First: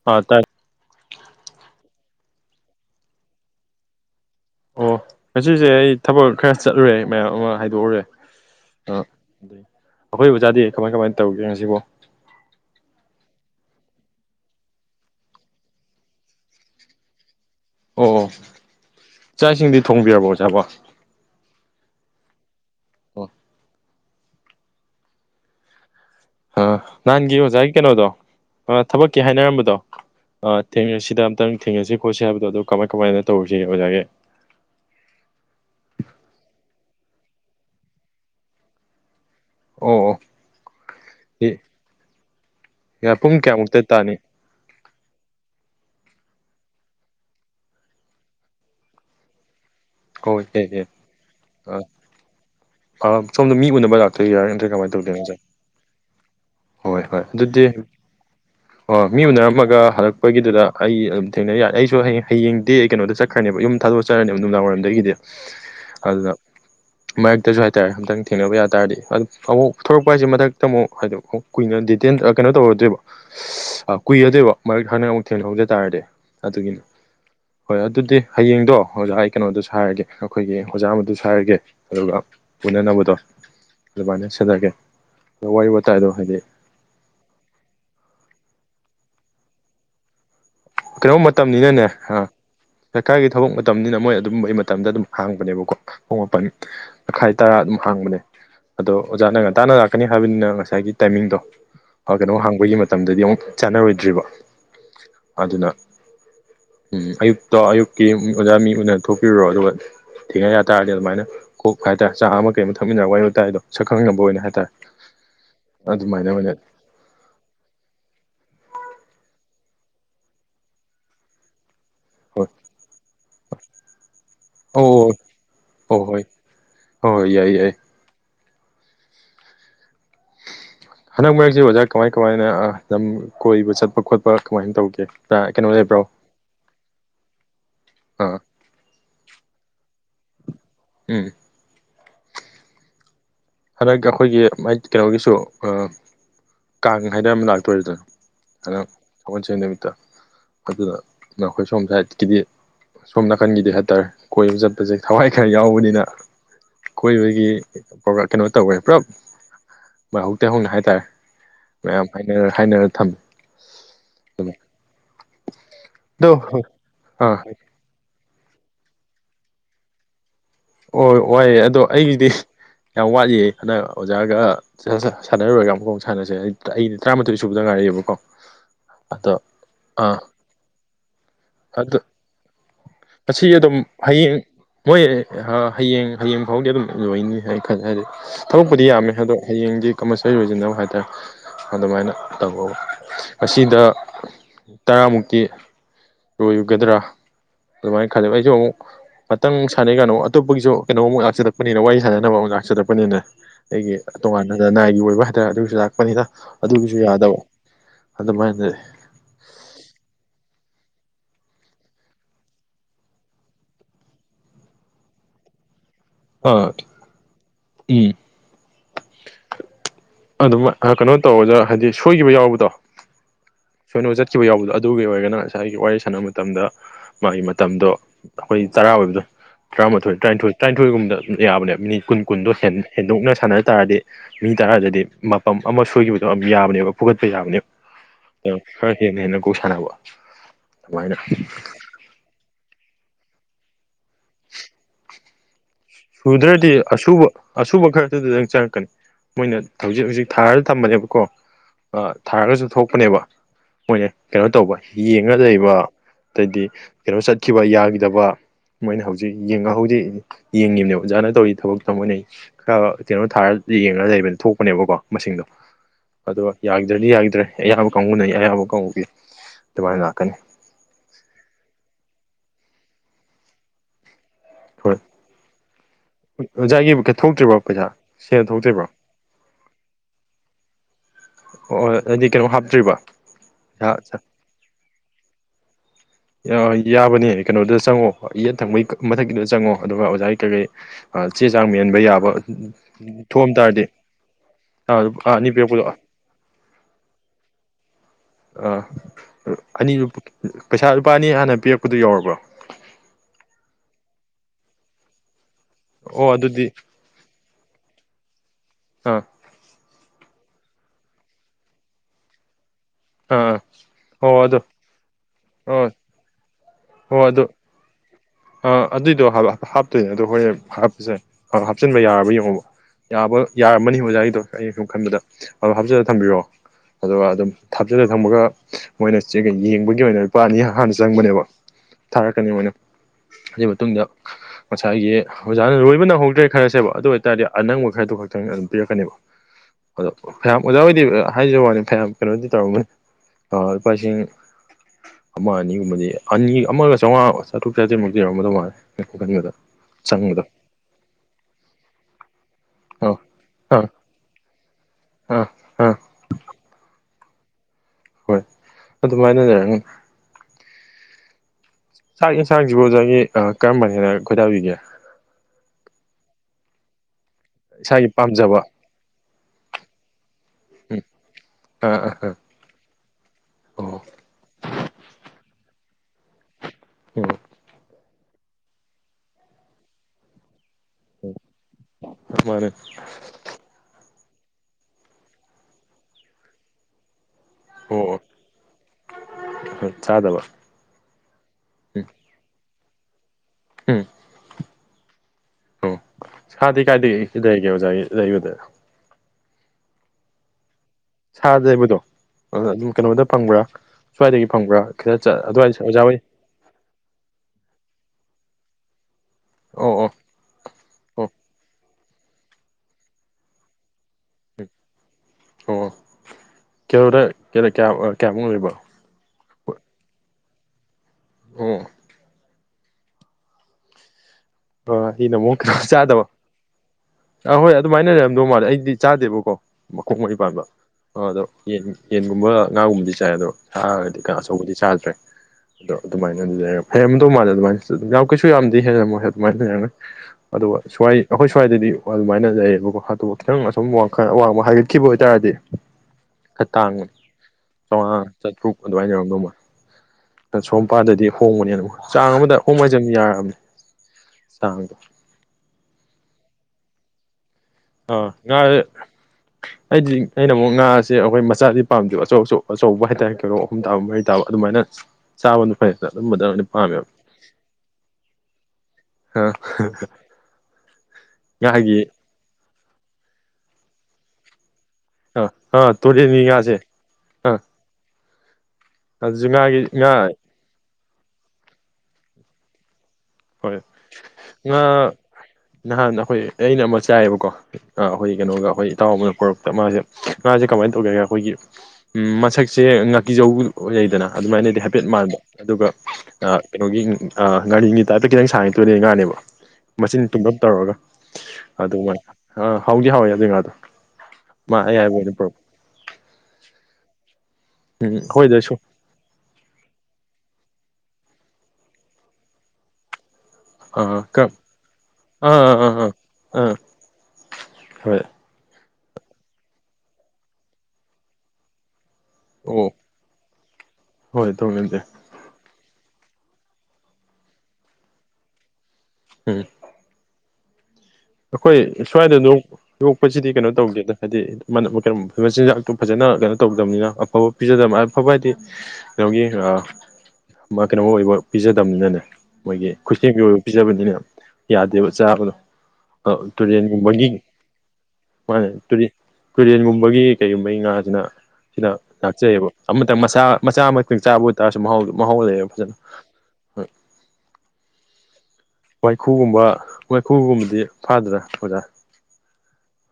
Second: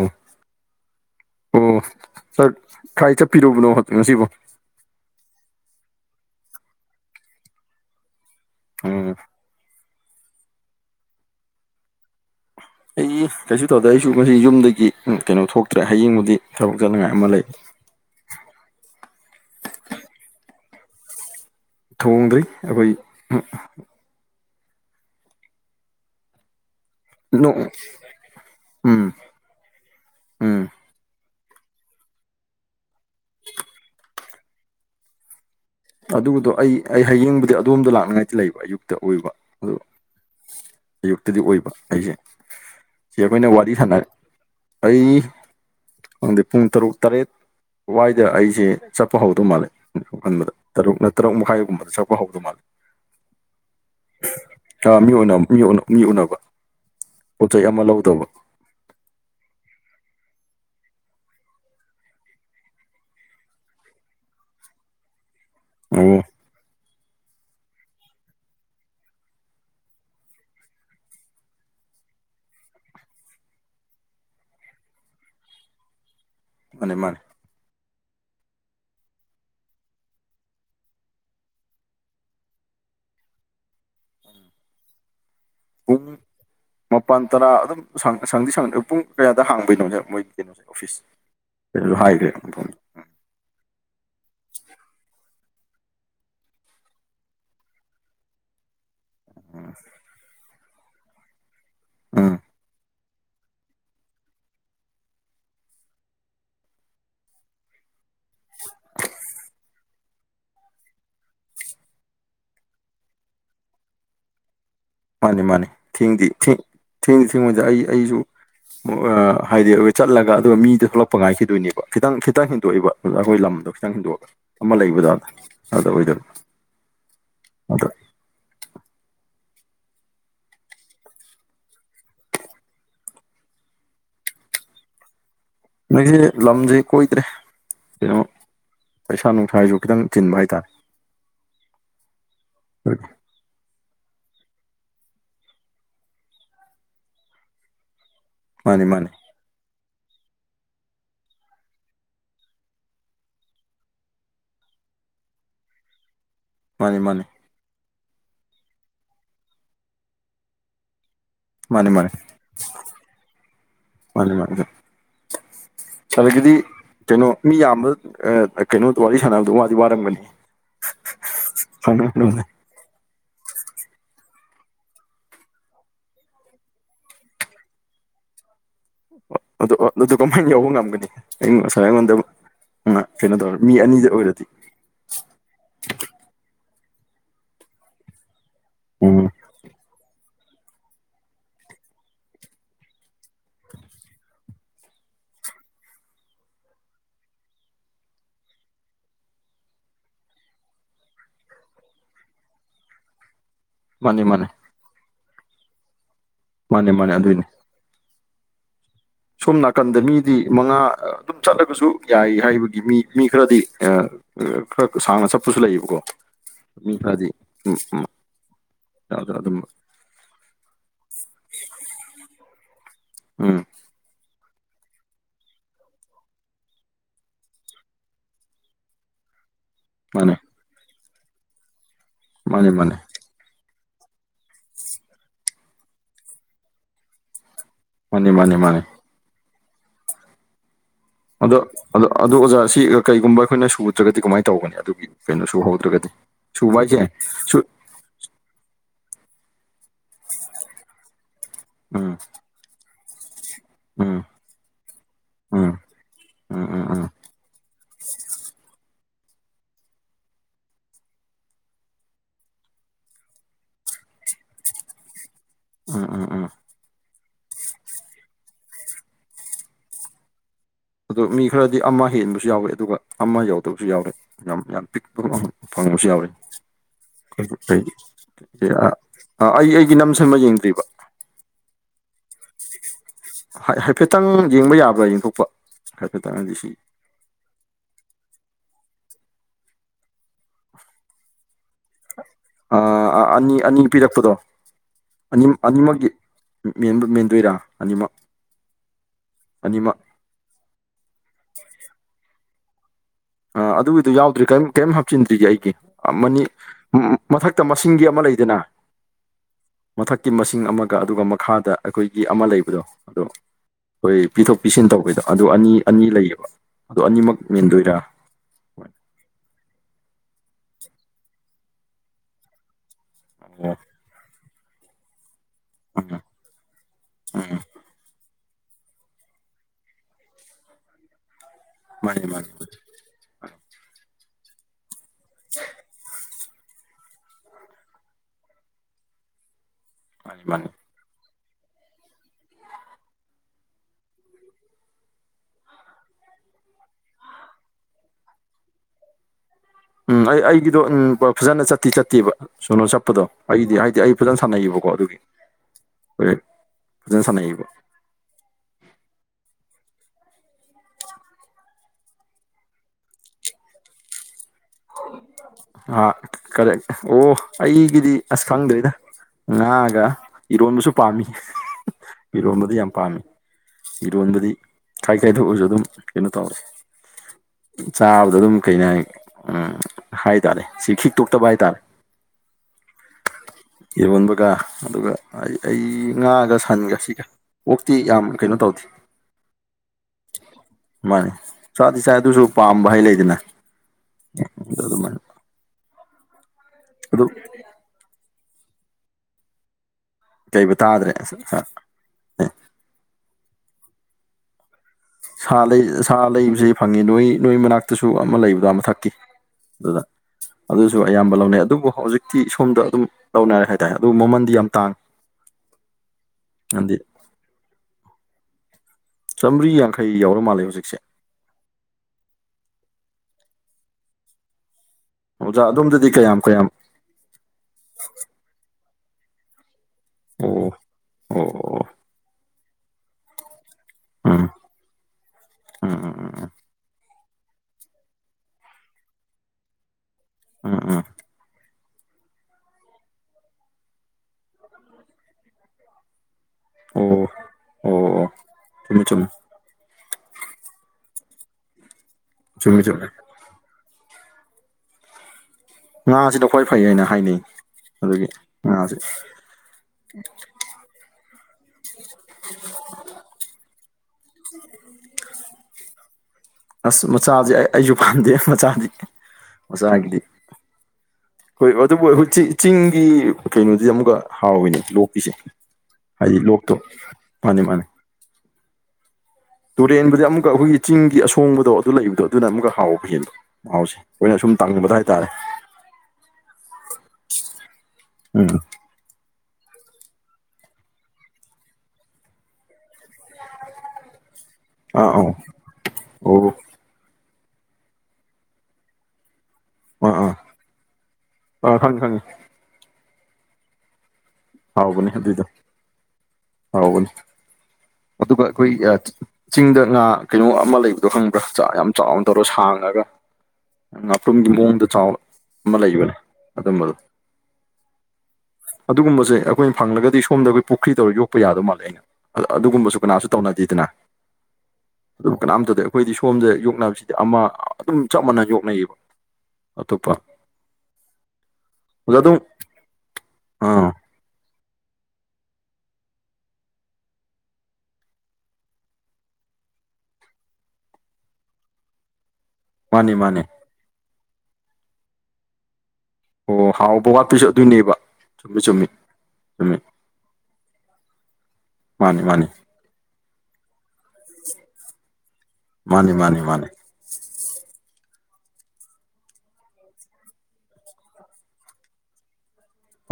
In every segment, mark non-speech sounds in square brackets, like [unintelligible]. ꯑꯣ ꯑ ꯇ ꯑꯣ ꯁꯥꯔ ꯀꯥꯏ ꯆꯠꯄꯤꯔꯨꯕꯅꯣꯖꯤ ꯉꯁꯤꯕꯣ ꯑꯣ ꯉꯁꯤꯁꯦ ꯑꯩ ꯊꯕꯛ ꯈꯔ ꯆꯠꯂꯨꯔꯦ ꯃꯌꯥꯝ ꯑꯃ ꯍꯥꯏꯗꯣꯛꯎꯨꯔꯦ ꯑ ꯎꯝ ꯑꯗꯨ ꯑꯩꯈꯣꯏ ꯑꯣꯖꯥꯗꯤ ꯀꯃꯥꯏ ꯀꯃꯥꯏꯅ ꯇꯧꯒꯦ ꯉꯁꯤꯕꯨꯣ ꯑꯩ ꯀꯩꯁꯨ ꯇꯧꯗꯦ ꯑꯩꯁꯨ ꯃꯁꯤ ꯌꯨꯝꯗꯒꯤ ꯀꯩꯅꯣ ꯊꯣꯛꯇ꯭ꯔꯦ ꯍꯌꯦꯡꯕꯨꯗꯤ ꯊꯕꯛ ꯆꯅꯤꯡꯉꯥꯏ ꯑꯃ ꯂꯩ ꯑꯣ ꯆꯩ ꯏꯥꯡꯁꯤꯡꯗꯤ ꯊꯣꯡꯕꯤꯔꯕꯣ ꯁꯥꯥꯕ ꯊꯣꯡꯗ꯭ꯔꯤ ꯑꯩꯈꯣꯏ꯫ ꯑꯣ ꯑ ꯅꯍꯥꯟꯒꯤ ꯅꯣꯡ ꯑꯣꯖꯥꯒꯤ ꯀꯩꯅꯣꯗꯣ ꯎꯝ ꯊꯕꯛꯀꯤ ꯍꯥꯏꯅꯔꯝꯕꯗꯣ꯫ ꯑ ꯎꯝ ꯊꯦꯡꯅꯁꯤꯗ ꯑꯝꯇꯪ ꯊꯦꯡꯅꯁꯤ ꯈꯣꯠꯁꯤ ꯍꯥꯏꯕꯗꯣ ꯑꯗꯣ ꯀꯃꯥꯏ ꯀꯃꯥꯏꯅ ꯇꯧꯔꯤꯁꯤ ꯑꯣꯖꯥꯒꯤ꯫ ꯑꯗꯨꯗꯣ ꯑꯩ ꯑꯩ ꯍꯌꯦꯡꯕꯨꯗꯤ ꯑꯗꯣꯝꯗ ꯂꯥꯛꯅꯤꯡꯉꯥꯏꯗꯤ ꯂꯩꯕ ꯑꯌꯨꯛꯇ ꯑꯣꯏꯕ꯫ ꯑꯗꯣ ꯑꯣ ꯑꯣ꯫ ꯑꯌꯨꯛꯇꯗꯤ ꯑꯣꯏꯕ ꯑꯦ ꯑꯩꯁꯦ ꯁꯤ ꯄꯨꯡ ꯑꯩꯈꯣꯏꯅ ꯋꯥꯔꯤ ꯀꯌꯥꯃꯨꯛꯇ ꯁꯥꯟꯅꯔꯦ ꯇꯥꯅꯤ ꯑꯩ꯫ ꯈꯪꯗꯦ ꯄꯨꯡ ꯇꯔꯨꯛ ꯇꯔꯦꯠ ꯑꯗꯨꯋꯥꯏꯗ ꯑꯩꯁꯦ ꯆꯠꯄ ꯍꯧꯗꯧ ꯃꯥꯜꯂꯦ ꯍꯣꯏ ꯈꯟꯕꯗ꯫ ꯌꯥꯏ ꯇꯔꯨꯛꯅ ꯇꯔꯨꯛ ꯌꯥꯏ ꯃꯈꯥꯏꯒꯨꯝꯕꯗ ꯆꯠꯄ ꯍꯧꯗꯧ ꯃꯥꯜꯂꯤ꯫ ꯁꯣꯝꯗ ꯃꯤ ꯎꯅꯕ ꯂꯥꯛꯇꯣꯏꯔꯥ ꯅꯠꯇ꯭ꯔꯒ ꯀꯃꯥꯏꯅ ꯑꯥ ꯃꯤ ꯇꯧꯗꯣꯏꯅꯣ ꯎꯅ ꯑꯣꯖꯥ ꯃꯤ ꯎꯅ ꯃꯤ ꯎꯅꯕ꯫ ꯄꯣꯠ ꯆꯩꯩ ꯑꯃ ꯂꯧꯗꯧꯕ꯫ ꯑꯥ ꯃꯤ ꯎꯅꯔꯝꯃꯒ ꯍꯜꯂꯛꯄꯒꯤꯗꯨꯗ ꯑꯩ ꯑꯗꯨꯝ ꯊꯦꯡꯅꯩ ꯌꯥꯏ ꯑꯩꯁꯨ ꯍꯌꯦꯡ ꯍꯌꯦꯡꯗꯤ ꯑꯩ ꯀꯩꯅꯣꯗ ꯆꯠ꯫ ꯈꯔꯅꯦꯕ ꯌꯨꯝ ꯊꯥꯗꯣꯛꯆꯠꯂꯅꯦꯕ ꯅꯨꯡꯗꯥꯡ ꯋꯥꯏꯔꯝꯗꯒꯤꯗꯤ ꯑꯣ ꯑꯗꯨꯅ꯫ ꯃꯔꯛꯇꯁꯨ ꯍꯥꯏꯇꯥꯔꯦ ꯑꯃꯛꯇꯪ ꯊꯦꯡꯅꯕ ꯌꯥ ꯇꯥꯔꯗꯤ ꯑꯗꯨ ꯑꯃꯨꯛ ꯊꯣꯔꯛꯄ ꯍꯥꯏꯁꯤ ꯃꯊꯛꯇ ꯑꯃꯨꯛ ꯍꯥꯏꯗꯣꯛ꯫ ꯀꯨꯏꯅ ꯗꯤꯇꯦꯟ ꯀꯩꯅꯣ ꯇꯧꯔꯗꯣꯏꯕ ꯀꯨꯏꯔꯗꯣꯏꯕ ꯃꯔꯛ ꯍꯟꯗꯛ ꯑꯃꯨꯛ ꯊꯦꯡꯅꯍꯧꯗ ꯇꯥꯔꯗꯤ꫰꫰ ꯑꯗꯨꯒꯤꯅꯤ ꯃꯥꯅꯦ ꯃꯥꯅꯦ ꯍꯣꯏ ꯑꯗꯨꯗꯤ ꯍꯌꯦꯡꯗꯣ ꯑꯣꯖꯥ ꯍꯥꯏ ꯀꯩꯅꯣꯗꯨꯁꯨ ꯍꯥꯏꯔꯒꯦ ꯑꯩꯈꯣꯏꯒꯤ ꯑꯣꯖꯥ ꯑꯃꯗꯨ ꯁꯥꯔꯒꯦ ꯑꯗꯨꯒ ꯎꯅꯅꯕꯗꯣ꯫ ꯑꯗꯨꯃꯥꯏꯅ ꯁꯥꯟꯂꯒꯦ ꯑꯗ ꯋꯥꯔꯤ ꯋꯥꯇꯥꯏꯗꯣ ꯍꯥꯏꯗꯤ꯫ ꯃꯄꯥꯟ ꯇꯔꯥ ꯑꯗꯨꯝ ꯁꯪꯗꯤ ꯁꯪ ꯄꯨꯡ ꯀꯌꯥꯗ ꯍꯥꯡꯕꯩꯅꯣꯁꯦ ꯃꯣꯏ꯫ ꯀꯩꯅꯣꯁꯦ ꯑꯣꯐꯤꯁ ꯀꯩꯅꯣꯝ ꯃꯇꯝꯅꯤꯅꯅꯦ ꯍꯥꯏꯗꯤ ꯃꯐꯝ ꯁꯔꯀꯥꯔꯒꯤ ꯊꯕꯛ ꯃꯇꯝꯅꯤꯅ ꯃꯣꯏ ꯑꯗꯨꯝꯕꯒꯤ ꯃꯇꯝꯗ ꯑꯗꯨꯝ ꯍꯥꯡ ꯕꯅꯦꯀꯣ ꯄꯨꯡ ꯃꯥꯄꯟ ꯃꯈꯥꯏ ꯇꯔꯥ ꯑꯗꯨꯝ ꯍꯥꯡꯕꯅꯦ꫰꫰ ꯑꯗꯣ ꯑꯣꯖꯥꯅ ꯉꯟꯇꯥꯥꯟꯅ ꯂꯥꯛꯀꯅꯤ ꯍꯥꯏꯕꯅꯤꯅ ꯉꯁꯥꯏꯒꯤ ꯇꯥꯏꯃꯤꯡꯗꯣ ꯎꯝ ꯀꯩꯅꯣ ꯍꯥꯡꯕꯒꯤ ꯃꯇꯝꯗꯗꯤ ꯑꯃꯨꯛ ꯆꯥꯟꯅꯔꯣꯏꯗ꯭ꯔꯤꯕ꯫ ꯑꯗꯨꯅ ꯎꯝ ꯑꯌꯨꯛꯇꯣ ꯑꯌꯨꯛꯀꯤ ꯑꯣꯖꯥ ꯃꯤ ꯎꯅ ꯊꯣꯛꯄꯤꯔꯨꯔꯣ ꯑꯗꯨꯒ ꯊꯦꯡꯅ ꯌꯥꯇꯥꯥꯔꯗꯤ ꯑꯗꯨꯃꯥꯏꯅ꯫ ꯀꯣꯛ ꯍꯥꯏꯇꯥꯔꯦ ꯆꯥ ꯑꯃ ꯀꯩ ꯑꯃ ꯊꯛꯃꯤꯟꯅꯔ ꯋꯥꯔꯤ ꯋꯥꯇꯥꯏꯗꯣ ꯁꯛꯈꯪꯅꯕ ꯑꯣꯏꯅ ꯍꯥꯏꯇꯥꯔꯦ꯫ ꯃꯥꯅꯤ ꯃꯥꯅꯤ ꯊꯦꯡꯗꯤ ꯑꯗꯨꯃꯥꯏꯅ ꯑꯣꯏꯅ ꯊꯦꯡ ꯊꯦꯡꯗꯤ ꯊꯦꯡꯉꯣꯏꯗ ꯑꯩ ꯑꯩꯁꯨ ꯍꯥꯏꯗꯤ ꯆꯠꯂꯒ ꯑꯗꯨꯒ ꯃꯤꯗꯨ ꯊꯣꯛꯂꯛꯄ ꯉꯥꯏꯈꯤꯗꯣꯏꯅꯦ꯫ ꯈꯤꯇꯪ ꯍꯣꯏ ꯈꯤꯇꯪ ꯍꯦꯟꯗꯣꯛꯏꯕ ꯑꯩꯈꯣꯏ ꯂꯝꯗꯣ ꯈꯤꯇꯪ ꯍꯦꯟꯗꯣꯛꯑꯒ ꯑꯃ ꯂꯩꯕꯗꯣ ꯑꯣ ꯑꯗꯨ꯫ ꯑꯗ ꯑꯣ ꯑꯣꯏꯗꯣꯏꯕ꯫ ꯍꯣꯏ ꯍꯣꯏ ꯍꯣꯏ ꯌꯥꯏ ꯌꯥꯏ꯫ ꯑꯗ ꯍꯟꯗꯛ ꯃꯔꯛꯁꯦ ꯑꯣꯖꯥ ꯀꯃꯥꯏ ꯀꯃꯥꯏꯅ ꯂꯝ ꯀꯣꯏꯕ ꯆꯠꯄ ꯈꯣꯠꯄ ꯀꯃꯥꯏꯅ ꯇꯧꯒꯦ꯫ ꯀꯩꯅꯣꯁꯦ꫰꫰ [unintelligible] ꯂꯝꯁꯦ ꯀꯣꯏꯗ꯭ꯔꯦ꯫ ꯑꯥ ꯄꯩꯁꯥ ꯅꯨꯡꯁꯥꯁꯨ ꯈꯤꯇꯪ ꯆꯤꯟꯕ ꯍꯥꯏꯇꯥꯔꯦ ꯎꯝ ꯍꯟꯗꯛ ꯑꯩꯈꯣꯏꯒꯤ ꯀꯩꯅꯣꯒꯤꯁꯨ ꯀꯥꯡ ꯍꯥꯏꯗꯅ ꯑꯃ ꯂꯥꯛꯇꯣꯔꯤꯗꯅ ꯅ ꯃꯥꯅꯤ ꯃꯥꯅꯤ ꯊꯒꯟꯁ ꯅꯨꯃꯤꯠꯇ [inaudible] ꯑꯗꯨꯅ ꯅꯈꯣꯏ ꯁꯣꯝ ꯁꯥꯏꯠꯀꯤꯗꯤ ꯁꯣꯝ ꯅꯥꯀꯟꯒꯤꯗꯤ ꯍꯥꯏꯇꯥꯔꯦ ꯀꯣꯏꯕ ꯆꯠꯄꯁꯦ ꯊꯋꯥꯏ ꯈꯔ ꯌꯥꯎꯕꯅꯤꯅ ꯃꯥꯅꯤ ꯃꯥꯅꯤ ꯀꯣꯏꯕꯒꯤ ꯀꯩꯅꯣ ꯇꯧꯈ꯭ꯔꯦ ꯄꯨꯂꯞ ꯍꯧꯖꯤꯛꯇꯒꯤ ꯍꯧꯅ ꯍꯥꯏꯇꯥꯔꯦ ꯃꯥꯅꯦ ꯃꯌꯥꯝ ꯃꯥꯅꯦ ꯍꯥꯏꯅꯔ ꯍꯥꯏꯅꯔ ꯊꯝꯃꯦ ꯃꯥꯅꯦ ꯃꯥꯅꯦ ꯑꯗꯣ ꯑꯗꯨꯗꯒꯤꯗꯤ ꯀꯩꯅꯣ ꯑꯥ ꯃꯤ ꯌꯥꯝꯕ ꯀꯩꯅꯣꯗꯣ ꯋꯥꯔꯤ ꯁꯥꯟꯅꯕꯗꯣ ꯋꯥꯗꯤ ꯋꯥꯔꯝꯒꯅꯤ ꯑꯣ ꯍꯣꯢꯑꯦ ꯑꯗꯣ ꯑꯩꯒꯤꯗꯤ ꯈꯪꯅꯕꯅꯦ ꯌꯥꯝ ꯋꯥꯠꯂꯤꯌꯦ ꯍꯟꯗ ꯑꯣꯖꯥꯒ ꯁꯥꯟꯅ ꯂꯣꯏꯔꯒ ꯑꯃꯨꯛꯀ ꯑꯃꯨꯛ ꯁꯥꯟꯅꯁꯦ ꯑꯩꯗꯤ ꯇꯔꯥꯃꯥꯊꯣꯏ ꯁꯨꯕꯗ ꯉꯥꯏꯔꯤꯕꯀꯣ ꯑꯗꯨ ꯑꯗꯨ ꯀꯃꯥꯏꯅ ꯌꯧꯕ ꯉꯝꯒꯅꯤ ꯑꯩ ꯉꯁꯥꯏ ꯑꯗꯣ ꯑꯩꯉꯣꯟꯗ꯫ ꯑꯥ ꯀꯩꯅꯣ ꯑꯁꯤ ꯇꯧꯔꯦ ꯃꯤ ꯑꯗꯨꯝ ꯑꯅꯤꯗ ꯍꯌꯦꯡ ꯑꯣꯏꯔꯗꯤ ꯃꯣꯏ ꯍꯌꯦꯡ ꯍꯌꯦꯡ ꯐꯥꯎꯗꯤ ꯑꯗꯨꯝ ꯂꯣꯏꯅꯤ ꯍꯥꯏ ꯈꯜꯂꯤ ꯍꯥꯏꯗꯤ ꯊꯕꯛꯄꯨꯗꯤ ꯌꯥꯝꯃꯦ ꯎꯝ ꯑꯗꯣ ꯍꯌꯦꯡꯗꯤ ꯀꯥꯝ [inaudible] ꯍꯥꯏꯇꯥꯔꯦ ꯑꯗꯨꯃꯥꯏꯅ ꯇꯧꯋꯕ ꯑꯁꯤꯗ꯫ ꯇꯔꯥꯃꯨꯛꯗꯤ ꯂꯣꯏꯒꯗ꯭ꯔꯥ ꯑꯗꯨꯃꯥꯏꯅ ꯈꯜꯂꯦꯕ ꯑꯩꯁꯨ ꯑꯃꯨꯛ ꯉꯥꯛꯇꯪ ꯁꯥꯟꯅꯩ ꯀꯥꯟ ꯑꯇꯣꯞꯄꯒꯤꯁꯨ ꯀꯩꯅꯣꯃꯨꯛ ꯂꯥꯛꯖꯤꯟ ꯂꯛꯄꯅꯤꯅ ꯋꯥꯔꯤ ꯁꯥꯟꯅꯅꯕ ꯑꯃꯨꯛ ꯂꯥꯛꯆꯔꯛꯄꯅꯤꯅ ꯑꯩꯒꯤ ꯃꯥꯅꯦ ꯃꯥꯅꯦ ꯇꯣꯉꯥꯟꯅ ꯔꯅꯥꯏꯒꯤ ꯑꯣꯏꯕ ꯍꯥꯏꯇꯥꯔꯦ ꯑꯗꯨꯒꯤꯁꯨ ꯂꯥꯛꯄꯅꯤꯅ ꯃꯥꯅꯦ ꯑꯗꯨꯒꯤꯁꯨ ꯃꯥꯅꯦ ꯌꯥꯗꯕ ꯑꯗꯨꯏꯅꯦ ꯑꯗꯨꯃꯥꯏꯅꯗꯤ ꯁꯣꯝ ꯅꯥꯀꯟꯗ ꯃꯤꯗꯤ ꯃꯉꯥ ꯑꯗꯨꯝ ꯆꯠꯂꯒꯁꯨ ꯌꯥꯏ ꯍꯥꯏꯕꯒꯤ ꯃꯤ ꯃꯤ ꯈꯔꯗꯤ ꯈꯔ ꯁꯥꯡꯅ ꯆꯠꯄꯁꯨ ꯂꯩꯌꯦꯕꯀꯣ ꯑꯥ ꯃꯤ ꯈꯔꯗꯤ ꯎꯝ ꯎꯝ ꯌꯥꯎ ꯑꯗꯨ [inaudible] ꯑꯗꯨꯝ ꯀꯩꯅꯣ ꯇꯧꯔꯒ ꯍꯥꯏꯗꯤ ꯁꯣꯏꯈꯤꯕ ꯌꯥꯎꯕꯗꯣ ꯎꯝ ꯁꯣꯏꯅꯣ ꯆꯠꯈꯤꯕ ꯌꯥꯎꯕꯗꯣ ꯑꯗꯨꯒꯤ ꯑꯣꯏꯔꯒꯅ ꯉꯁꯥꯏꯒꯤ ꯋꯥꯔꯤ ꯁꯥꯟꯅꯕ ꯃꯇꯝꯗ ꯃꯥꯒꯤ ꯃꯇꯝꯗꯣ ꯑꯩꯈꯣꯏ ꯇꯔꯥ ꯑꯣꯏꯕꯗꯣ ꯇꯔꯥꯃꯥꯊꯣꯏ ꯃꯥꯅꯦ ꯇꯔꯥꯅꯤꯊꯣꯏ ꯇꯔꯥꯅꯤꯊꯣꯏꯒꯨꯝꯕ ꯑꯗꯨꯝ ꯌꯥꯕꯅꯦꯕ ꯃꯤꯅꯤ ꯀꯨꯟ ꯀꯨꯟꯗꯣ ꯃꯥꯅꯦ ꯃꯥꯅꯦ ꯍꯦꯟꯗꯣꯛꯅ ꯁꯥꯟꯅ ꯇꯥꯔꯗꯤ ꯃꯤ ꯇꯔꯥꯗꯗꯤ ꯃꯇꯝ ꯑꯃ ꯁꯣꯏꯈꯤꯕꯗꯣ ꯑꯗꯨꯝ ꯌꯥꯕꯅꯦꯕ ꯐꯨꯒꯠꯄ ꯌꯥꯕꯅꯦꯕ ꯃꯥꯅꯦ ꯃꯥꯅꯦ ꯃꯥꯅꯦ ꯈꯔ ꯍꯦꯟꯅ ꯍꯦꯟꯅ ꯀꯣꯛ ꯁꯥꯟꯅꯕ ꯑꯗꯨꯃꯥꯏꯅ ꯑꯗꯣ ꯑꯗꯣ ꯑꯗꯣ ꯑꯣꯖꯥ ꯁꯤ ꯀꯩꯒꯨꯝꯕ ꯑꯩꯈꯣꯏꯅ ꯁꯨꯗ꯭ꯔꯒꯗꯤ ꯀꯃꯥꯏꯅ ꯇꯧꯕꯒꯅꯤ ꯑꯗꯨꯒꯤ ꯀꯩꯅꯣ ꯁꯨꯍꯧ ꯁꯨꯗ꯭ꯔꯗꯤ ꯑꯁꯨꯕ ꯑꯁꯨꯕ ꯈꯔꯛꯗꯨꯇꯪ ꯆꯪꯉꯛꯀꯅꯤ ꯃꯣꯏꯅ ꯍꯧꯖꯤꯛ ꯍꯧꯖꯤꯛ ꯊꯥꯔꯁꯨ ꯊꯝꯕꯅꯦꯕꯀꯣ ꯎꯝ ꯊꯥꯔꯒꯁꯨ ꯊꯣꯛꯄꯅꯦꯕ ꯍꯣꯏꯅꯦ ꯎꯝ ꯀꯩꯅꯣ ꯇꯧꯕ ꯌꯦꯡꯉ ꯎꯝ ꯂꯩꯕ ꯑꯗꯩꯗꯤ ꯎꯝ ꯎꯝ ꯎꯝ ꯀꯩꯅꯣ ꯆꯠꯈꯤꯕ ꯌꯥꯈꯤꯗꯕ ꯃꯣꯏꯅ ꯍꯧꯖꯤꯛ ꯌꯦꯡꯉꯍꯧꯋꯤ ꯌꯦꯡꯉꯤꯃꯤꯅꯦ ꯑꯣꯖꯥꯅ ꯇꯧꯔꯤ ꯊꯕꯛ ꯊꯃꯣꯏꯅ ꯈ ꯀꯩꯅꯣ ꯊꯥꯔ ꯌꯦꯡꯉꯒ ꯂꯩꯕꯅꯤ ꯊꯣꯛꯄꯅꯦꯕꯀꯣ ꯃꯁꯤꯡꯗꯣ ꯎꯝ ꯎꯝ ꯎꯝ ꯑꯗꯨꯒ ꯌꯥꯒꯤꯗ꯭ꯔꯗꯤ ꯌꯥꯒꯤꯗ꯭ꯔꯦ ꯑꯌꯥꯕ ꯀꯥꯡꯕꯨꯅ ꯑꯌꯥꯕ ꯀꯥꯡꯕꯨꯒꯤ ꯑꯗꯨꯃꯥꯏꯅ ꯂꯥꯛꯀꯅꯤ ꯑꯗꯣ ꯃꯤ ꯈꯔꯗꯤ ꯑꯃ ꯍꯦꯟꯕꯁꯨ ꯌꯥꯎꯋꯦ ꯑꯗꯨꯒ ꯑꯃ ꯌꯥꯎꯗꯕꯁꯨ ꯌꯥꯎꯋꯦ ꯌꯥꯝ ꯌꯥꯝ ꯍꯣꯏ ꯄꯤꯛꯄ ꯐꯪꯕꯁꯨ ꯌꯥꯎꯋꯦ ꯑꯣꯖꯥꯒꯤ ꯊꯣꯛꯇ꯭ꯔꯤꯕꯣ ꯐꯦꯁꯕꯨꯛꯇꯩ ꯄꯩꯁꯥ ꯁꯦꯜ ꯊꯣꯛꯇ꯭ꯔꯤꯕ꯭ꯔꯣ ꯑꯩ ꯑ ꯑꯩꯒꯤ ꯅꯝꯁꯤꯟꯕ ꯌꯦꯡꯗꯔꯤꯕ ꯑꯣ ꯑꯩꯗꯤ ꯍꯥꯏꯐꯦꯠꯇꯪ ꯌꯦꯡꯕ ꯌꯥꯕ꯭ꯔꯥ ꯌꯦꯡꯊꯣꯛꯄ ꯍꯥꯏꯐꯦꯠꯇꯪ ꯍꯥꯏꯗꯤ ꯁꯤ ꯌꯥꯕꯅꯤ ꯀꯩꯅꯣꯗꯨꯗ ꯆꯪꯉꯣ ꯌꯦꯠ ꯊꯪꯕꯒꯤ ꯃꯊꯛꯀꯤꯗꯨꯗ ꯆꯪꯉꯣ ꯑꯗꯨꯒ ꯑꯣꯖꯥꯒꯤ ꯀꯩꯀꯩ ꯆꯦ ꯆꯥꯡ ꯃꯦꯟꯕ ꯌꯥꯕ ꯊꯣꯛꯑꯝ ꯑꯅꯤ ꯇꯥꯔꯗꯤ ꯑꯅꯤ ꯄꯤꯔꯛꯄꯗꯣ ꯑꯥ ꯑꯥ ꯑꯅꯤ ꯄꯤꯔꯛꯄꯗꯣ ꯃꯦꯟꯗꯣꯏꯔꯥ ꯑꯅꯤꯃꯛ ꯑꯥ ꯑꯅꯤ ꯑꯅꯤꯃꯛ ꯄꯩꯁꯥ ꯂꯨꯄꯥ ꯑꯅꯤ ꯍꯥꯟꯅ ꯄꯤꯔꯛꯄꯗꯣ ꯌꯤꯎꯔꯕ꯭ꯔꯣ ꯑ ꯑꯗꯨꯒꯤꯗꯨ ꯌꯥꯎꯗ꯭ꯔꯤ ꯀꯔꯤꯝ ꯀꯔꯤꯝ ꯍꯥꯞꯆꯤꯟꯗ꯭ꯔꯤ ꯑꯩꯒꯤ ꯑꯣ ꯑꯗꯨꯗꯤ ꯃꯊꯛꯇ ꯃꯁꯤꯡꯗꯤ ꯑꯃ ꯂꯩꯗꯅ ꯑꯥ ꯃꯊꯛꯀꯤ ꯃꯁꯤꯡ ꯑꯃꯒ ꯑꯗꯨꯒ ꯃꯈꯥꯗ ꯑꯩꯈꯣꯏꯒꯤ ꯑꯃ ꯂꯩꯕꯗꯣ ꯑꯗꯣ ꯑꯥ ꯑꯥ ꯑꯈꫭꯏ ꯑꯣ ꯄꯤꯊꯣꯛ ꯑꯗꯣ ꯄꯤꯁꯤꯟ ꯇꯧꯕꯤꯗꯣ ꯑꯗꯨ ꯑꯅꯤ ꯑꯣ ꯑꯅꯤ ꯂꯩꯌꯦꯕ ꯑꯗꯣ ꯑꯅꯤꯃꯛ ꯃꯦꯟꯗꯣꯏꯔꯥ ꯑ ꯑꯗꯨꯏꯗꯣ ꯍꯥꯞꯇꯣꯏꯅꯦ ꯑꯗꯣ ꯍꯣꯔꯦꯟ ꯍꯥꯞꯄꯁꯦ ꯍꯥꯞꯆꯤꯟꯕ ꯌꯥꯔꯕ ꯌꯦꯡꯉꯨꯕ ꯌꯥꯕ ꯑꯣ ꯌꯥꯔꯝꯃꯅꯤ ꯑꯣꯖꯥꯒꯤꯗꯣ ꯑꯩ ꯁꯨꯝ ꯈꯟꯕꯗ ꯑ ꯍꯥꯞꯆꯤꯟꯜꯂꯒ ꯎꯝ ꯊꯝꯕꯤꯔꯣ ꯑꯗꯨꯒ ꯑꯗꯨꯝ ꯎꯝ ꯊꯥꯞꯆꯜꯂ ꯊꯝꯃꯒ ꯃꯣꯏꯅ ꯆꯦꯛꯀꯤꯡ ꯌꯦꯡꯕꯒꯤ ꯑꯣꯏꯅ ꯂꯨꯄꯥ ꯑꯅꯤ ꯍꯥꯟꯅ ꯆꯪꯕꯅꯦꯕ ꯃꯥꯅꯦ ꯃꯥꯅꯦ ꯊꯥꯔꯛꯀꯅꯤ ꯃꯣꯏꯅ ꯑꯗꯨꯏ ꯃꯇꯨꯡꯗ ꯉꯁꯥꯏꯒꯤ ꯑꯣꯖꯥꯅ ꯂꯣꯏꯕ ꯅꯪꯍꯧꯗ꯭ꯔꯦ ꯈꯜꯂꯁꯦꯕ ꯑꯗꯨ ꯑꯣꯏ ꯍꯥꯏꯇꯥꯔꯗꯤ ꯑꯅꯪꯕ ꯈꯔꯗꯨ ꯈꯛꯇꯪ ꯑꯗꯨꯝ ꯄꯤꯔꯛꯀꯅꯦꯕ ꯑꯗꯣ ꯃꯥꯅꯤ ꯐꯌꯥꯝ ꯃꯥꯅꯤ ꯑꯣꯖꯥ ꯍꫭꯏꯗꯤ ꯍꯥꯏꯖ ꯋꯥꯅꯤ ꯐꯩꯌꯥꯝ ꯀꯩꯅꯣꯗꯤ ꯇꯧꯔꯝꯒꯅꯤ ꯂꯨꯄꯥ ꯂꯤꯁꯤꯡ ꯑꯃ ꯑꯅꯤꯒꯨꯝꯕꯗꯤ ꯑꯅꯤꯒ ꯑꯃꯒ ꯆꯧꯉꯥ ꯆꯥꯇ꯭ꯔꯨꯛ ꯆꯥꯇꯔꯦꯠ ꯃꯨꯛ ꯌꯧꯔꯝꯒꯗꯧ ꯃꯥꯜꯂꯦ ꯑꯩꯅꯁꯨꯝ ꯈꯟꯕꯗ ꯎꯝ ꯑꯩ ꯆꯪꯕꯗꯣ ꯑꯩꯒꯤꯗꯣ ꯎꯝ ꯐꯖꯅ ꯆꯠꯇꯤ ꯆꯠꯇꯦꯕ ꯁꯨꯅꯣ ꯑꯥ ꯆꯠꯄꯗꯣ ꯑꯩꯗꯤ ꯍꯥꯏꯗꯤ ꯑꯩ ꯐꯖꯅ ꯁꯥꯟꯅꯩꯌꯦꯕꯀꯣ ꯑꯗꯨꯒꯤ ꯑ ꯑꯥ ꯑꯩꯗꯤ ꯐꯖꯅ ꯁꯥꯟꯅꯩꯕ ꯍꯣꯏ ꯑꯗꯨꯃꯥꯏꯅꯅꯦ ꯆꯥꯛ ꯌꯦꯟꯁꯥꯡꯖꯤꯕꯨ ꯑꯣꯖꯥꯒꯤ ꯑ ꯀꯔꯝꯕꯅ ꯍꯦꯟꯅ ꯈꯣꯏꯗꯥꯕꯤꯒꯦ ꯑꯥ ꯀꯔꯦꯛ ꯑꯣ ꯏꯁꯥꯒꯤ ꯑꯩꯒꯤꯗꯤ ꯑꯁ ꯄꯥꯝꯖꯕ ꯈꯪꯗꯔꯤꯗ ꯉꯥꯒ ꯏꯔꯣꯟꯕꯁꯨ ꯎꯝ ꯄꯥꯝꯃꯤ ꯑꯥ ꯑꯥ ꯑꯥ ꯏꯔꯣꯟꯕꯗꯤ ꯌꯥꯝ ꯄꯥꯝꯃꯤ ꯑꯣ ꯏꯔꯣꯟꯕꯗꯤ ꯈꯥꯏ ꯈꯥꯏ ꯊꯛꯑꫭꯖꯨ ꯑꯗꯨꯝ ꯀꯩꯅꯣ ꯇꯧꯔꯦ ꯎꯝ ꯆꯥꯕꯗ ꯑꯗꯨꯝ ꯀꯩꯅꯦ ꯍꯥꯏꯇꯥꯔꯦ ꯁꯤ ꯈꯤꯛ ꯇꯣꯛꯇꯕ ꯍꯥꯏꯇꯥꯔꯦ ꯎꯝ ꯃꯥꯅꯦ ꯏꯔꯣꯟꯕꯒ ꯑꯗꯨꯒ ꯑꯩ ꯉꯥꯒ ꯁꯟꯒ ꯁꯤꯒ ꯑꯣꯛꯇꯤ ꯑꯣ ꯌꯥꯝ ꯀꯩꯅꯣ ꯇꯧꯗꯦ ꯑꯣ ꯆꯥꯗꯕ ꯃꯥꯅꯤ ꯆꯥꯗꯤ ꯎꯝ ꯆꯥꯏ ꯑꯗꯨꯁꯨ ꯄꯥꯝꯕ ꯍꯥꯏ ꯂꯩꯗꯅ ꯎꯝ ꯎꯝ ꯑꯗꯨꯗꯨ ꯃꯥꯏꯅ ꯑꯣ ꯁꯥꯗꯤ ꯀꯥꯏꯗꯩ ꯂꯩꯒꯦ ꯑꯣꯖꯥꯒꯤ ꯂꯩꯕꯗꯤ ꯀꯩꯕ ꯇꯥꯗ꯭ꯔꯦ ꯁꯥꯖ ꯍꯥꯏꯕꯗꯣ ꯑꯗꯨ ꯑꯗꯨꯝ ꯀꯩꯅꯣꯗ ꯐꯪꯕ꯭ꯔꯥ ꯁ꯭ꯋꯥꯏꯗꯒꯤ ꯐꯪꯕ꯭ꯔꯥ ꯈꯤꯇ ꯁꯥ ꯑꯗꯨꯋꯥꯏ ꯂꯩ ꯑꯣꯖꯥ ꯍꯣꯏ ꯁꯥ ꯂꯩꯕꯁꯦ ꯐꯪꯉꯤ ꯅꯣꯏ ꯅꯣꯏ ꯃꯅꯥꯛꯇꯁꯨ ꯑꯃ ꯂꯩꯕꯗꯣ ꯑꯃ ꯊꯛꯀꯤ ꯑꯣ ꯑꯗꯨꯗ ꯑꯣ ꯑꯗꯨꯁꯨ ꯑꯣ ꯑꯌꯥꯝꯕ ꯂꯧꯅꯩ ꯑꯗꯨꯕꯨ ꯍꯧꯖꯤꯛ ꯤ ꯁꯣꯝꯗ ꯑꯗꯨꯝ ꯇ ꯂꯧꯅꯔꯦ ꯍꯥꯏꯇꯥꯔꯦ ꯑꯗꯨ ꯃꯃꯟ ꯎ ꯑꯣ ꯍꯥꯏꯗꯤ ꯀꯣꯗ ꯀꯌꯥ ꯀꯌꯥꯃꯨꯛ ꯂꯩꯕꯣ ꯆꯥꯝꯔꯤ ꯌꯥꯡꯈꯩ ꯌꯥꯎꯔ ꯃꯥꯜꯂꯦ ꯍꯧꯖꯤꯛꯁꯦ ꯎꯝ ꯑ ꯍꯩꯅ ꯑꯃꯨꯛ ꯑꯣꯖꯥ ꯀꯈꯤꯇꯪ ꯑꯗꯣꯝꯗꯗꯤ ꯆꯥꯗꯕ ꯀꯌꯥꯝ ꯀꯌꯥꯝ ꯑꯥꯍꯣꯏ ꯑꯗꯨꯃꯥꯏꯅ ꯂꯩꯔꯝꯗꯧ ꯃꯥꯜꯂꯦ ꯑꯩꯗꯤ ꯆꯥꯗꯦꯕꯀꯣ ꯃꯈꯀꯣꯛ ꯃꯩ ꯄꯥꯟꯕꯥ ꯑꯣ ꯑꯗꯣ ꯑꯣ ꯌꯦꯟ ꯌꯦꯟꯒꯨꯝꯕ ꯉꯥꯒꯨꯝꯕꯗꯤ ꯆꯥꯏ ꯑꯗ꯭ꯔꯣ ꯁꯥꯥꯒꯗꯤ ꯀꯌꯥ ꯑꯣ ꯑꯆꯧꯕꯗꯤ ꯆꯥꯗ꯭ꯔꯦ ꯎꯝ ꯑꯗꯣ ꯎꯝ ꯎꯝ ꯑꯗꯨꯃꯥꯏꯅ ꯑꯗꯨ ꯂꯩꯔ ꯂꯩꯔꯝꯗꯧ ꯃꯥꯜꯂꯦ ꯑꯗꯨꯃꯥꯏꯅ ꯑꯗꯨꯝ ꯌꯥꯝ ꯀꯩꯁꯨ ꯌꯥꯝꯅꯗꯤ ꯍꯦꯜꯂꯝꯃꯣꯏꯍꯩ ꯑꯗꯨꯃꯥꯏꯅꯗꯤ ꯂꯩꯔꯝꯒꯅꯤ ꯎꯝ ꯑꯗꯨꯒ ꯎꯝ ꯎꯝ ꯁꯨꯋꯥꯏ ꯑꯩꯈꯣꯏ ꯁꯨꯋꯥꯏꯗꯗꯤ ꯑꯗꯨꯃꯥꯏꯅ ꯂꯩꯌꯦꯕꯀꯣ ꯍꯥꯊꯨ ꯈꯤꯇꯪ ꯑꯁꯨꯡ ꯋꯥꯡꯈꯩ ꯋꯥꯡꯕ ꯍꯥꯏꯒꯠꯈꯤꯕ ꯑꯣꯏꯇꯥꯔꯗꯤ ꯎ [inaudible] ꯈꯔ ꯇꯥꯡꯕꯅꯦ ꯆꯧꯉꯥ ꯆꯥꯇ꯭ꯔꯨꯛ ꯆꯨꯝꯃꯤ ꯑꯗꯨꯃꯥꯏꯅ ꯆꯨꯝꯃꯤ ꯂꯩꯔꯝꯗꯧ ꯃꯥꯜ ꯇꯁꯣꯝꯄꯥꯟꯗꯗꯤ ꯍꯣꯡꯕꯅꯦ ꯍꯦꯟꯅꯕꯨ ꯆꯥꯡ ꯑꯃꯗ ꯆꯨꯝꯃꯤ ꯍꯣꯡꯕ ꯍꯥꯏꯖꯦ ꯆꯨꯝꯃꯤ ꯑꯗꯨꯝ ꯌꯥꯔꯕꯅꯦ ꯆꯥꯡꯗꯣ ꯉꯥꯁꯤꯗ ꯈ꯭ꯋꯥꯏ ꯐꯩꯌꯦꯅ ꯍꯥꯏꯅꯩ ꯑꯗꯨꯒꯤ ꯑ ꯉꯥꯗꯤ ꯉꯥꯁꯦ ꯑꯩꯗꯤ ꯑꯩꯅ ꯑꯃꯨꯛ ꯉꯥꯁꯤ ꯁꯦ ꯑꯩꯈꯣꯏ ꯃꯆꯥꯗꯤ ꯄꯥꯝꯗꯦꯕ ꯑꯆꯧ ꯑꯆꯧ ꯑꯆꯧꯕ ꯍꯥꯏꯇꯥꯔꯦ ꯀꯤꯂꫭ ꯑꯍꯨꯝ ꯇꯥꯕ ꯃꯔꯤ ꯇꯥꯕ ꯑꯗꯨꯃꯥꯏꯅ ꯆꯥꯕꯅ ꯐꯩ ꯑꯗꯨꯝꯕꯗ ꯑꫭꯏꯅ ꯑꯁ ꯃꯆꯥꯗꯤ ꯑꯩ ꯑꯩꯁꯨ ꯄꯥꯝꯗꯦ ꯃꯆꯥꯗꯤ ꯑ ꯃꯆꯥꯒꯤꯗꯤ ꯍꯣꯏ ꯉꯥꯒꯤ ꯑꯗꯨꯕꯨ ꯍꯧ ꯆꯤꯡꯒꯤ ꯀꯩꯅꯣꯗꯤ ꯑꯃꯨꯛꯀ ꯍꯥꯎꯋꯤꯅꯦ ꯂꯣꯛ ꯏꯁꯦ ꯑ ꯑꯥ ꯍꯥꯏꯗꯤ ꯇꯨꯔꯦꯟꯒꯤ ꯂꯣꯛꯇꯣ ꯉꯥꯁꯦ ꯃꯥꯅꯤ ꯃꯥꯅꯤ ꯖꯨꯃ ꯇꯨꯔꯦꯟꯕꯨꯗꯤ ꯑꯃꯨꯛꯀ ꯑꯩꯈꯣꯏꯒꯤ ꯆꯤꯡꯒꯤ ꯑꯁꯣꯡꯕꯗꯣ ꯑꯗꯨ ꯂꯩꯕꯗꯣ ꯑꯗꯨꯅ ꯑꯃꯨꯛꯀ ꯍꯥꯎꯕ ꯍꯦꯟꯗꯣ ꯍꯣꯏ ꯑꯥꯎꯁꯦ ꯑꯩꯈꯣꯏꯅ ꯁꯨꯝ ꯉꯥ ꯇꯥꯡꯅꯤꯡꯕꯗ ꯍꯥꯏꯇꯥꯔꯦ ꯅꯍꯥꯟ ꯑꯩꯈꯣꯏ ꯑꯩꯅ ꯑꯃ ꯆꯥꯏꯌꯦꯕꯀꯣ ꯑꯩꯈꯣꯏ ꯎꯝ ꯀꯩꯅꯣꯒ ꯑꯩꯈꯣꯏ ꯏꯇꯥꯎꯕꯅ ꯍꯧꯔꯛꯇ ꯃꯥꯁꯦ ꯃꯥꯁꯦ ꯀꯃꯥꯏꯅ ꯇꯧꯒꯦ ꯑꯩꯈꯣꯏꯒꯤ ꯎꯝ ꯃꯁꯛꯁꯦ ꯉꯥꯀꯤꯖꯧ ꯑꯣꯏ ꯂꯩꯗꯅ ꯑꯗꯨꯃꯥꯏꯅ ꯂꯩꯗꯤ ꯍꯥꯏꯐꯦꯠ ꯑꯥ ꯑꯧ ꯃꯥꯟꯕ ꯑꯗꯨꯒ ꯑꯣ ꯀꯩꯅꯣꯒꯤ ꯉꯥꯔꯤꯒꯤ ꯇꯥꯏꯞꯇ ꯈꯤꯇꯪ ꯁꯥꯡꯉ ꯇꯣꯏꯗ ꯉꯥꯅꯦꯕ ꯑꯥ ꯃꯆꯤꯟ ꯑꯥ ꯇꯨꯡꯂꯞ ꯇꯧꯔꯒ ꯑꯥ ꯈꯪꯉꯤ ꯑꯗꯨꯃꯥꯏꯅ ꯈꯪꯉꯤ ꯑ ꯍꯧꯗꯤ ꯍꯥꯎꯋꯦ ꯑꯗꯨꯏ ꯉꯥꯗꯣ ꯃꯥ ꯍꯥꯎꯕꯅꯤ ꯑꯌꯥꯏꯕ ꯑꯣꯏꯅ ꯑꯗꯨꯏꯗꯣ ꯄꯨꯔꯛꯄ ꯍꯥꯎꯕꯅꯤ ꯎꯝ ꯑꯗꯨꯒ ꯑꯩꯈꯣꯏ ꯑꯩꯈꯣꯏꯗꯁꯨ ꯆꯤꯡꯗ ꯉꯥ ꯀꯩꯅꯣ ꯑꯃ ꯂꯩꯕꯗꯣ ꯍꯪꯕ꯭ꯔꯥ ꯆꯥꯛ ꯌꯥꯝ ꯆꯥꯎꯅ ꯇꯧꯔ ꯁꯥꯡꯉꯒ ꯑꯥ ꯀ ꯉꯥꯄ꯭ꯔꯨꯝꯒꯤ ꯃꯑꯣꯡꯗ ꯆꯥꯎꯕ ꯑꯥ ꯑꯃ ꯑꯥ ꯑꯥ ꯑꯥ ꯂꯩꯕꯅꯦ ꯑꯥ ꯑꯗꯨꯝꯕꯗꯣ ꯍꯣꯏ ꯑꯗꯨꯒꯨꯝꯕꯁꯦ ꯑꯩꯈꯣꯏꯅ ꯐꯪꯂꯒꯗꯤ ꯁꯣꯝꯗ ꯑꯩꯈꯣꯏ ꯄꯨꯈ꯭ꯔꯤ ꯇꯧꯔꯒ ꯌꯣꯛꯄ ꯌꯥꯗꯧ ꯃꯥꯜꯂꯦ ꯑꯩꯅ ꯑꯣ ꯑꯗꯨꯒꯨꯝꯕꯁꯨ ꯀꯅꯥꯁꯨ ꯇꯧꯅꯗꯦꯗꯅ ꯍꯣꯏ ꯇꯧꯅꯗꯦ ꯑꯗꯨ ꯀꯅꯥꯝꯇꯗꯦ ꯑꯩꯈꯣꯏꯗꯤ ꯁꯣꯝꯗ ꯌꯣꯛꯅꯕꯁꯤꯗꯤ ꯑꯃ ꯑꯗꯨꯝ ꯆꯞ ꯃꯥꯟꯅ ꯌꯣꯛꯅꯩꯌꯦꯕ ꯎꯝ ꯑꯇꯣꯞꯄ ꯑꯩꯈꯣꯏ ꯑꯗ ꯑꯗꯨꯝ ꯁ꯭ꯋꯥꯏꯗꯗ ꯌꯣꯛꯄꯁꯤꯗꯤ ꯀꯩꯅꯣ ꯑꯥ ꯇꯧꯗꯦꯗ ꯍꯥꯏꯗꯤꯩꯅꯣ ꯃꯆꯤꯟꯖꯥꯛꯇꯨ ꯐꯖꯅ ꯀꯩꯅꯣ ꯇꯧꯗꯕꯅꯤꯅ ꯑꯐꯕ ꯄꯤꯖꯗꯕꯗꯤ ꯑꯐꯕ ꯍꯥꯏꯗꯤ ꯀꯩꯅꯣꯒꯤ ꯀꯩꯅꯣꯝ ꯑꯣꯏꯕ ꯄꯤꯖꯗꯕꯅꯤꯅꯅꯦ ꯃꯣꯏꯒꯤ ꯃꯥꯅꯤ ꯈꯨꯁꯦꯝꯒꯤ ꯃꯥꯅꯤ ꯑꯣꯏꯕ ꯄꯤꯖꯕꯅꯤꯅ ꯌꯥꯗꯦꯕ ꯆꯥꯕꯗꯣ ꯑ ꯑꯣ ꯍꯥꯎꯕ ꯇꯨꯔꯦꯟꯒꯨꯝꯕꯒꯤ ꯋꯥꯠꯄꯁꯨ ꯑꯗꯨꯅꯦꯕ ꯆꯨꯝꯃꯤ ꯃꯥꯅꯦ ꯆꯨꯝꯃꯤ ꯆꯨꯝꯃꯤ ꯇꯨꯔꯦꯟꯒꯨꯝꯕꯒꯤ ꯀꯩꯒꯨꯝꯕꯒꯤ ꯉꯥꯁꯤꯅ ꯁꯤꯗ ꯃꯥꯅꯤ ꯃꯥꯅꯤ ꯉꯥꯛꯆꯩꯑꯕ ꯑꯃꯇꯪ ꯃꯆꯥ ꯃꯆꯥ ꯑꯃꯪ ꯆꯥꯕ ꯑꯣꯏꯇꯥꯔꯁꯨ ꯃꯍ ꯃꯍꯥꯎ ꯂꯩꯌꯦꯕ ꯐꯖꯅ ꯃꯥꯅꯤ ꯃꯥꯅꯤ ꯃꯥꯅꯤ ꯋꯥꯏꯈꯨꯒꯨꯝꯕ ꯋꯥꯏꯈꯨꯒꯨꯝꯕꯗꯤ ꯐꯥꯗ꯭ꯔꯥ ꯑꯣꯖꯥ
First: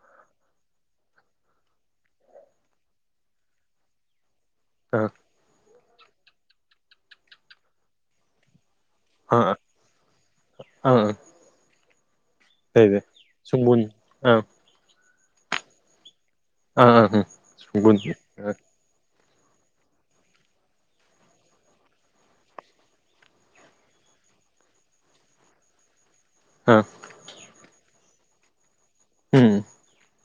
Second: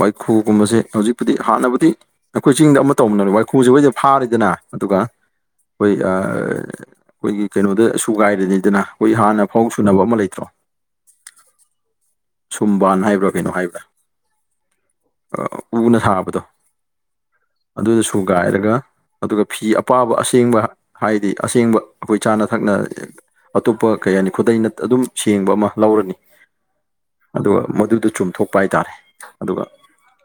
ꯋꯥꯏꯈꯨꯒꯨꯝꯕꯁꯦ ꯍꯧꯖꯤꯛꯄꯨꯗꯤ ꯍꯥꯟꯅꯕꯨꯗꯤ ꯑꯩꯈꯣꯏ ꯆꯤꯡꯗ ꯑꯃ ꯇꯧꯕꯅꯅꯦ ꯋꯥꯏꯈꯨꯁꯦ ꯍꯣꯏꯗꯤ ꯐꯥꯔꯤꯗꯅ ꯑꯗꯨꯒ ꯑꯥ ꯑꯩꯈꯣꯏ ꯑꯩꯈꯣꯏꯒꯤ ꯀꯩꯅꯣꯗ ꯁꯨꯒꯥꯏꯔꯤꯅꯤꯗꯅ ꯑꯩꯈꯣꯏ ꯍꯥꯟꯅ ꯑꯥ ꯐꯥꯎ ꯁꯨꯅꯕ ꯑꯃ ꯂꯩꯇ꯭ꯔꯣ ꯑꯥ ꯑ ꯁꯨꯝꯕꯥꯟ ꯍꯥꯏꯕ꯭ꯔꯥ ꯀꯩꯅꯣ ꯁꯨꯡꯕꯨꯟ ꯍꯥꯏꯕ꯭ꯔꯥ ꯑꯥ ꯎꯅ ꯁꯥꯕꯗꯣ [unintelligible] ꯒꯥꯥꯏꯔꯒ ꯑꯗꯨꯒ ꯐꯤ ꯑꯄꯥꯕ ꯑꯁꯦꯡꯕ ꯍꯥꯏꯗꯤ ꯑꯁꯦꯡꯕ ꯑꯩꯈꯣꯏ ꯆꯥꯅ ꯊꯛꯅ ꯑꯇꯣꯞꯄ ꯀꯩ ꯍꯥꯏꯅꯤ ꯈꯨꯗꯩ ꯅꯠ ꯑꯗꯨꯝ ꯁꯦꯡꯕ ꯑꯃ ꯂꯧꯔꯅꯤ ꯍꯥꯥ ꯑꯗꯨꯒ ꯃꯗꯨꯗ‌ꯣ ꯆꯨꯝꯊꯣꯛꯄ ꯍꯥꯏ ꯇꯥꯔꯦ ꯑꯗꯨꯒ ꯎꯝ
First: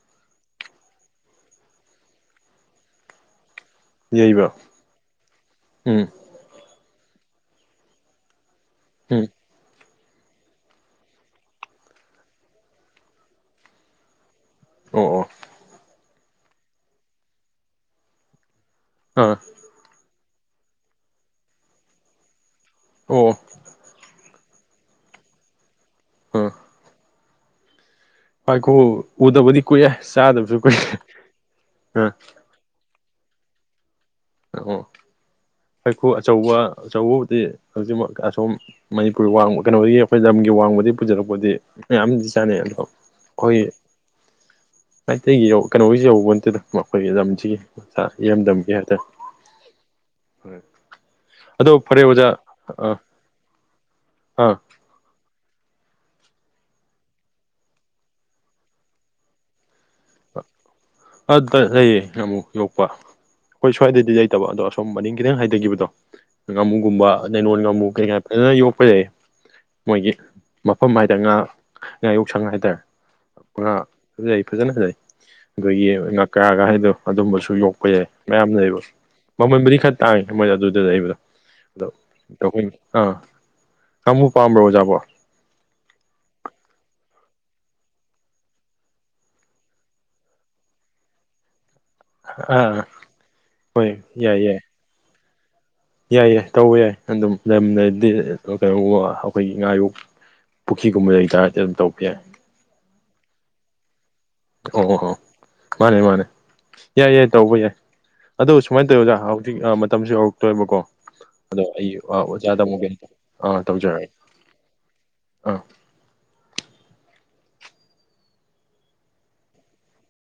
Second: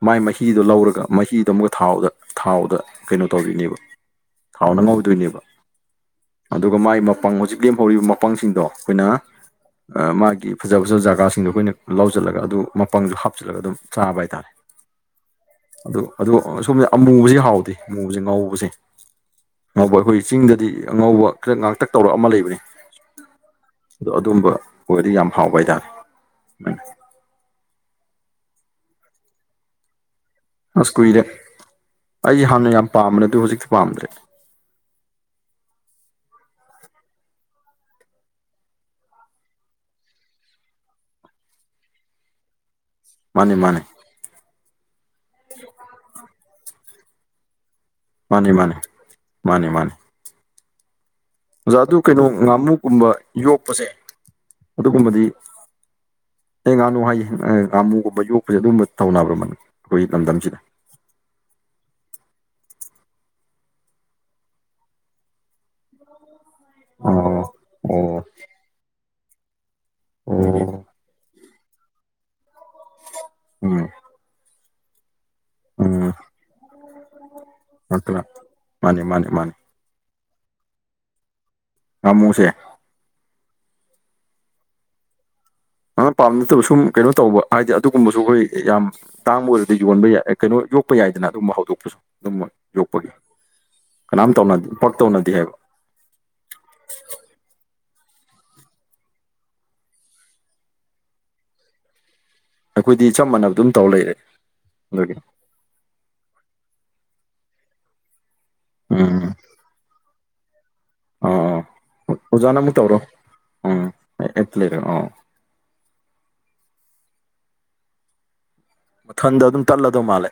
ꯃꯥꯏ ꯃꯍꯤꯗꯨꯣ ꯂꯧꯔꯒ ꯃꯍꯤꯗꯣ ꯑꯃꯨꯛꯀ ꯊꯥꯎꯗ ꯊꯥꯎꯗ ꯀꯩꯅꯣ ꯇꯧꯔꯤꯅꯦꯕ ꯌꯩꯕ ꯊꯥꯎꯅ ꯉꯧꯗꯣꯏꯅꯦꯕ ꯎꯝ ꯑꯗꯨꯒ ꯃꯥꯏ ꯃꯄꯥꯡ ꯍꯧꯖꯤꯛ ꯂꯦꯝꯍꯧꯔꯤꯕ ꯃꯄꯥꯡꯁꯤꯡꯗꯣ ꯑꯩꯈꯣꯏꯅ ꯎꯝ ꯃꯥꯒꯤ ꯐꯖ ꯐꯖꯕ ꯖꯒꯥ ꯁꯤꯡꯗꯣ ꯑꯩꯈꯣꯏꯅ ꯂꯧꯁꯤꯜꯂꯒ ꯑꯗꯨ ꯃꯄꯪꯗ ꯍꯥꯞꯆꯤꯜꯂꯒ ꯑꯗꯨꯝ ꯆꯥꯕ ꯍꯥꯏꯇꯥꯔꯦ ꯑꯣ ꯑꯣ ꯑꯗꯨ ꯑꯗꯣ ꯁꯣꯝꯗ ꯑꯃꯨꯕꯕꯁꯤ ꯍꯥꯎꯗꯦ ꯑꯃꯨꯕꯁꯤ ꯉꯧꯕꯁꯦ ꯑꯥ ꯑꯉꯧꯕ ꯑꯩꯈꯣꯏ ꯆꯤꯡꯗꯗꯤ ꯑꯉꯧꯕ ꯈꯤꯇ ꯉꯥꯛꯇꯛ ꯇꯧꯔꯛ ꯑꯃ ꯂꯩꯕꯅꯤ ꯑꯣ ꯑꯗꯣ ꯑꯗꯨꯝꯕ ꯑꯣꯏꯔꯗꯤ ꯌꯥꯝ ꯍꯥꯎꯕ ꯍꯥꯏꯇꯥꯔꯦ [unintelligible] ꯉꯥꯏꯈꯣ ꯎꯗꯕꯗꯤ ꯀꯨꯏꯔ‌ꯦ ꯆꯥꯗꯕꯁꯨ ꯑꯁ ꯀꯨꯏꯔꯦ ꯑꯥ ꯑꯩ ꯍꯥꯟꯅ ꯌꯥꯝ ꯄꯥꯝꯕꯅꯦ ꯑꯗꯨ ꯍꯧꯖꯤꯛꯇꯤ ꯄꯥꯝꯗ꯭ꯔꯦ ꯑꯣ ꯍꯩꯈꯨ ꯑꯆꯧꯕ ꯑꯆꯧꯕꯕꯨꯗꯤ ꯍꯧꯖꯤꯛꯃꯛ ꯑꯁꯣꯝ ꯃꯅꯤꯄꯨꯔ ꯋꯥꯡꯃꯥ ꯀꯩꯅꯣꯗꯒꯤ ꯑꯩꯈꯣꯏ ꯂꯝꯒꯤ ꯋꯥꯡꯃꯗꯒꯤ ꯄꯨꯖꯤꯔꯛꯄꯗꯤ ꯃꯌꯥꯝꯗꯤ ꯆꯥꯅꯩ ꯑꯗꯣ ꯃꯥꯅꯦ ꯑꯩꯈꯣꯏ ꯃꯥꯅꯦ ꯃꯩꯇꯩꯒꯤ ꯀꯩꯅꯣꯁꯤ ꯌꯧꯄ‌ꯣꯟꯇ‌ꯦꯗ ꯑꯩꯈꯣꯏꯒꯤ ꯂꯝꯁꯤꯒꯤ ꯏꯔꯝꯗꯝꯒꯤ ꯍꯥꯏꯇꯥꯔꯦ ꯃꯥꯅ‌ꯦ ꯃꯥꯅꯦ ꯍꯣꯏ ꯑꯗꯣ ꯑꯣꯖꯥꯗꯨ ꯐꯔꯦ ꯀꯩꯅꯣ ꯑꯣꯖꯥ ꯑꯥ ꯉꯥꯃꯨꯀꯨꯝꯕ ꯌꯣꯛꯄꯁꯦ ꯑꯥ ꯑꯗꯨꯒꯨꯝꯕꯗꯤ ꯑꯦ ꯉꯥꯅꯨ ꯍꯥꯏꯌꯦ ꯉꯥꯃꯨꯒꯨꯝꯕ ꯌꯣꯛꯄꯁꯦ ꯑꯗꯨꯝꯕ ꯇꯧꯅꯕ꯭ꯔꯃꯅꯤ ꯑꯩꯈꯣꯏꯒꯤ ꯂꯝꯗꯝꯁꯤꯗ ꯑꯗ ꯂꯩꯌꯦ ꯉꯃꯨ ꯌꯣꯛꯄ ꯈ‌ꯣꯏ ꯁ꯭ꯋꯥꯏꯗꯗꯤ ꯂꯩꯇꯕ ꯑꯗꯣ ꯑꯁꯣꯝ ꯃꯅꯤꯡ ꯈꯤꯇꯪ ꯍꯥꯏꯊꯈꯤꯕꯗꯣ ꯉꯥꯃꯨꯒꯨꯝꯕ ꯑꯣ ꯅꯥꯏꯂ‌ꯣꯟ ꯉꯥꯃꯨ ꯀꯩꯀꯥ ꯑꯣ ꯐꯖꯅ ꯌꯣꯛꯄ ꯂꯩꯌ‌ꯦ ꯃꯣꯏꯒꯤ ꯑꯣ ꯃꯐꯝ ꯍꯥꯏꯇꯥꯔ ꯉꯥ ꯉꯥꯌꯣꯛꯁꯪ ꯍꯥꯏꯇꯥꯔꯦ ꯉꯥ ꯎꯝ ꯐꯖꯩ ꯐꯖꯅ ꯐꯖꯩ ꯑꯈꯣꯏꯒꯤ ꯎꯝ ꯉꯥꯀ꯭ꯔꯥꯒ ꯍꯥꯏꯗꯣ ꯑꯗꯨꯝꯕꯁꯨ ꯌꯣꯛꯄ ꯌꯥꯏ ꯉꯥꯛꯇꯅ ꯃꯌꯥꯝ ꯂꯩꯕ ꯃꯥꯅꯤ ꯃꯥꯅꯤ ꯃꯥꯅꯤ ꯃꯃꯜꯕꯨꯗꯤ ꯈꯔ ꯇꯥꯡꯉꯤ ꯃꯣꯏꯗ ꯑꯗꯨꯗ ꯂꯩꯕꯗꯣ ꯑꯗꯣ ꯉꯥꯃꯨꯁꯦ [unintelligible] ꯑꯥ ꯉꯃꯨ ꯄꯥꯝꯕ꯭ꯔꯣ ꯑꯣꯖꯥꯕꯣ ꯑꯍꯥ ꯄꯥꯝ ꯅꯠꯇꯕ ꯁꯨꯝ ꯀꯩꯅꯣ ꯇꯧꯕ ꯍꯥꯏꯗꯤ ꯑꯗꯨꯒꯨꯝꯕꯁꯨ ꯑꯩꯈꯣꯏ ꯌꯥꯝ ꯇꯥꯡꯕ ꯑꯣꯏꯔꯗꯤ ꯌꯣꯟꯕ ꯌꯥꯏ ꯀꯩꯅꯣ ꯌꯣꯛꯄ ꯌꯥꯏꯗꯅ ꯑꯗꯨꯝꯕ ꯍꯧꯗꯣꯛꯄꯁꯨ ꯑꯗꯨꯝꯃꯛ ꯑꯥ ꯌꯣꯛꯄꯒꯤ ꯍꯣꯏ ꯀꯅꯥꯝ ꯌꯥꯏ ꯌꯥꯏ ꯇꯧꯅꯗꯦ ꯄꯛ ꯇꯧꯅꯗꯦ ꯍꯥꯏꯕ ꯌꯥꯏ ꯌꯥꯏ ꯇꯧꯕ ꯌꯥꯏ ꯑꯗꯨꯝ ꯂꯝ ꯂꯩꯔꯗꯤ ꯀꯩꯅ‌ꯣ ꯑꯩꯈꯣꯏꯒꯤ ꯉꯥ ꯌꯣꯛ ꯄꯨꯈ꯭ꯔꯤꯒꯨꯝꯕ ꯂꯩꯇꯥꯔꯗꯤ ꯑꯗꯨꯝ ꯇꯧꯕ ꯌꯥꯏ ꯑꯩꯈꯣꯏꯗꯤ ꯆꯞ ꯃꯥꯟꯅꯕ ꯑꯗꯨꯝ ꯇꯧꯔ ꯂꯩꯔꯦ ꯑꯣ ꯑꯣ ꯑꯗꯨꯒꯤ ꯃꯥꯅꯦ ꯃꯥꯅꯦ ꯌꯥꯏ ꯌꯥꯏ ꯇꯧꯕ ꯌꯥꯏ ꯑꯗꯨ ꯁꯨꯃꯥꯏꯅ ꯇꯧꯋꯤ ꯑꯣꯖꯥ ꯎꯝ ꯍꯧꯖꯤꯛ ꯃꯇꯝꯁꯨ ꯌꯧꯔꯛꯇꯣꯏꯕꯀꯣ ꯑꯗꯣ ꯑꯣ ꯑꯩ ꯑꯣꯖꯥꯅ ꯑꯣꯖꯥꯗ ꯑꯃꯨꯛ ꯇꯧꯔꯣ ꯑ ꯎꯝ ꯇꯧꯖꯔꯛꯒꯦ ꯑꯩ ꯑꯝꯇ ꯂꯩꯔꯦ ꯑꯣ ꯑꯥ ꯃꯊꯟꯗ ꯑꯗꯨꯝ ꯇꯜꯂꯗꯣ ꯃꯥꯂꯦ